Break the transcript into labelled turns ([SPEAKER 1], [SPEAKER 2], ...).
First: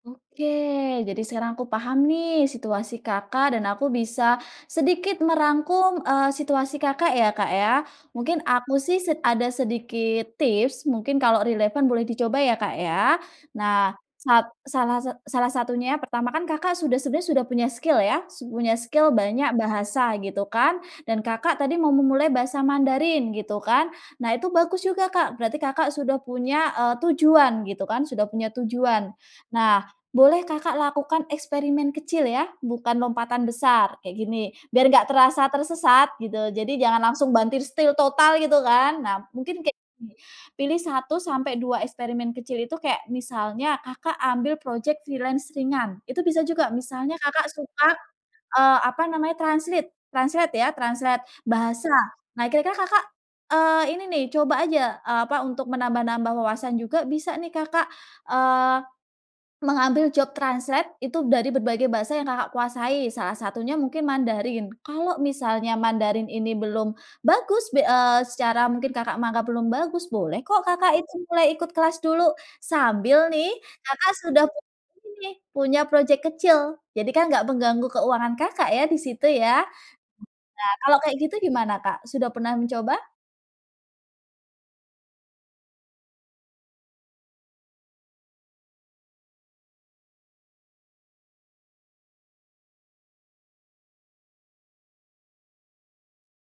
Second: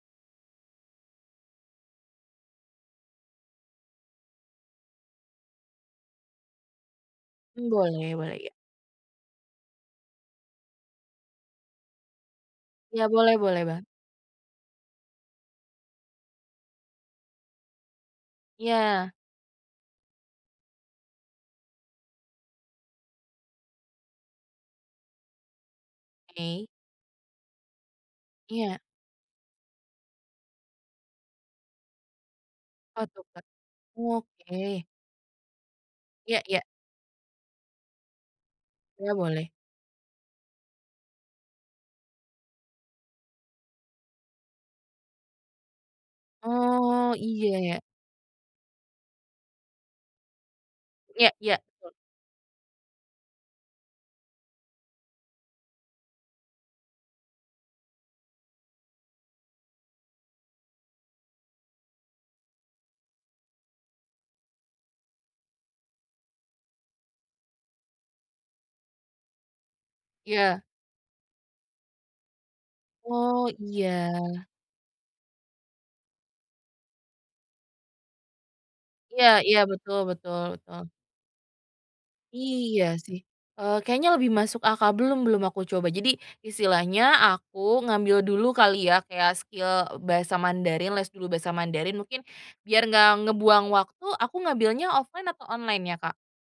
[SPEAKER 1] Oke, jadi sekarang aku paham nih situasi Kakak dan aku bisa sedikit merangkum, eee, situasi Kakak ya, Kak,
[SPEAKER 2] Mmm,
[SPEAKER 1] ya.
[SPEAKER 2] boleh boleh,
[SPEAKER 1] Mungkin
[SPEAKER 2] iya.
[SPEAKER 1] aku sih sed ada sedikit tips, mungkin kalau relevan boleh dicoba ya, Kak,
[SPEAKER 2] Ya,
[SPEAKER 1] ya.
[SPEAKER 2] boleh boleh banget.
[SPEAKER 1] Nah, sat salah sat salah satunya yang pertama kan Kakak sudah sebenernya sudah punya skill, ya, sud punya skill
[SPEAKER 2] Iya.
[SPEAKER 1] banyak, bahasa, gitu kan, dan Kakak tadi mau memulai bahasa Mandarin, gitu kan. Nah, itu bagus juga, Kak. Berarti Kakak sudah
[SPEAKER 2] Oke.
[SPEAKER 1] punya, eee, tujuan, gitu kan, sudah punya
[SPEAKER 2] Iya.
[SPEAKER 1] tujuan. Nah, boleh Kakak lakukan eksperimen kecil, ya, bukan
[SPEAKER 2] Apa tuh,
[SPEAKER 1] lompatan
[SPEAKER 2] Kak?
[SPEAKER 1] besar, kayak gini, biar
[SPEAKER 2] Oke.
[SPEAKER 1] nggak terasa tersesat
[SPEAKER 2] Iya
[SPEAKER 1] gitu,
[SPEAKER 2] iya.
[SPEAKER 1] jadi jangan langsung banting setir total, gitu kan.
[SPEAKER 2] Iya,
[SPEAKER 1] Nah,
[SPEAKER 2] boleh.
[SPEAKER 1] mungkin kayak gini, pilih 1 sampai 2 eksperimen kecil, itu kayak misalnya Kakak ambil projek freelance ringan. Itu bisa juga
[SPEAKER 2] Oh,
[SPEAKER 1] misalnya Kakak
[SPEAKER 2] iya, ya.
[SPEAKER 1] suka, eee, apa namanya, translate. Translate, ya, translate
[SPEAKER 2] Iya iya.
[SPEAKER 1] bahasa.
[SPEAKER 2] Betul.
[SPEAKER 1] Nah, kira-kira Kakak, eee, ini nih, coba aja, eee, apa, untuk menambah-nambah wawasan juga bisa nih, Kakak, eee, mengambil job translate itu dari berbagai bahasa yang Kakak kuasai, salah satunya mungkin Mandarin. Kalau misalnya Mandarin ini belum bagus, be eee, secara mungkin Kakak menganggap belum bagus, boleh
[SPEAKER 2] Iya.
[SPEAKER 1] kok Kakak itu mulai ikut kelas dulu, sambil
[SPEAKER 2] Oh,
[SPEAKER 1] nih, Kakak sudah
[SPEAKER 2] iya.
[SPEAKER 1] punya ini nih, punya projek kecil. Jadi kan nggak mengganggu keuangan Kakak, ya, di situ,
[SPEAKER 2] Iya iya.
[SPEAKER 1] ya. Nah,
[SPEAKER 2] Betul betul betul.
[SPEAKER 1] kalau kayak gitu gimana, Kak, sudah pernah
[SPEAKER 2] Iya
[SPEAKER 1] mencoba?
[SPEAKER 2] sih. Eee, kayaknya lebih masuk akal. Belum belum aku coba, jadi istilahnya aku ngambil dulu kali, ya, kayak skill bahasa Mandarin, les dulu bahasa Mandarin, mungkin biar enggak ngebuang waktu aku ngambilnya offline atau online ya, Kak?